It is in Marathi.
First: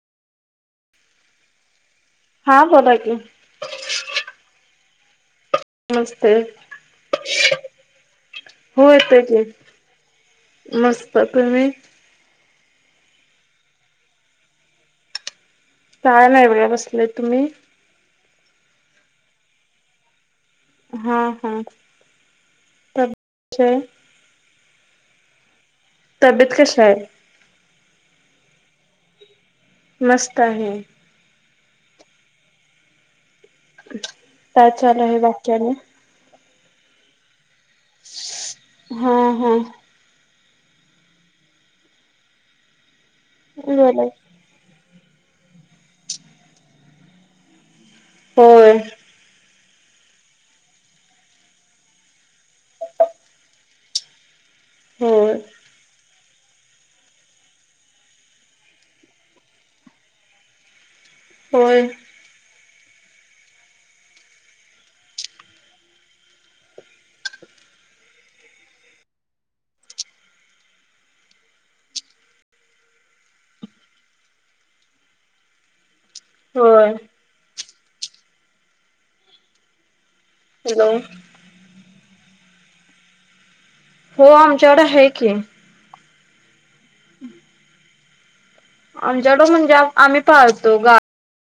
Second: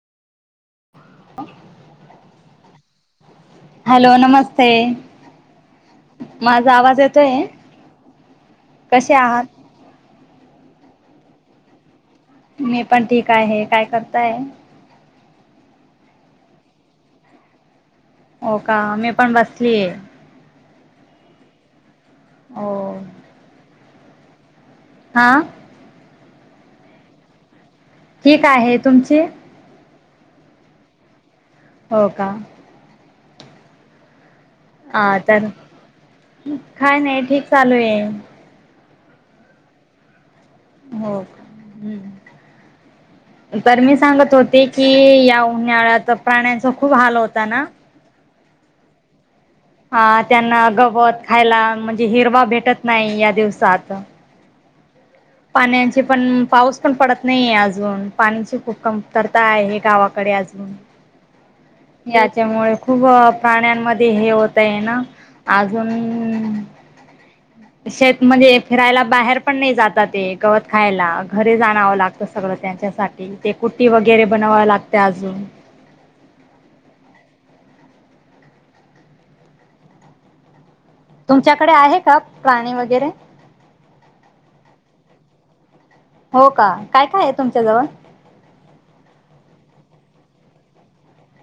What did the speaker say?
अ हा बोला क हॅलो नमस्ते नमस्ते माझा आवाज येतोय हो कसे येतो की आहात मस्तक म. मी पण ठीक आहे काय करताय. काय नाही एवळे बसले तुम्ही हो का मी पण बसलीय हा हा. हो. छ हा. तबीयेत कशा आहे. ठी काय आहे तुमची मस्त आहे. हो का. अच् हा तर काय नाही ठीक चालू आहे. हा हा. हो् तर मी बोला सांगत होती. कि या उन्हाळ्यात प्राण्यांचा खूप हाल होता ना हो. हा त्यांना गवत खायला म्हणजे हिरवा भेटत नाही या दिवसात. हो. पाण्याचे पण पाऊस पण पडत नाही अजून, पाण्याची खूप कमतरता आहे. गावाकडे अजून हो. याच्यामुळे खूप प्राण्यांमध्ये हे होत आहे ना अजून शेत म्हणजे फिरायला बाहेर पण नाही जातात ते गवत खायला घरी जाणवं लागत. सगळं त्यांच्यासाठी ते कुट्टी वगैरे बनवाव लागते अजून. हो. हॅलो. तुमच्याकडे आहे का प्राणी वगैरे. हो आमच्याकड आहे की. हो का काय काय आहे तुमच्या जवळ आमच्याडं म्हणजे आम्ही पाहतो गा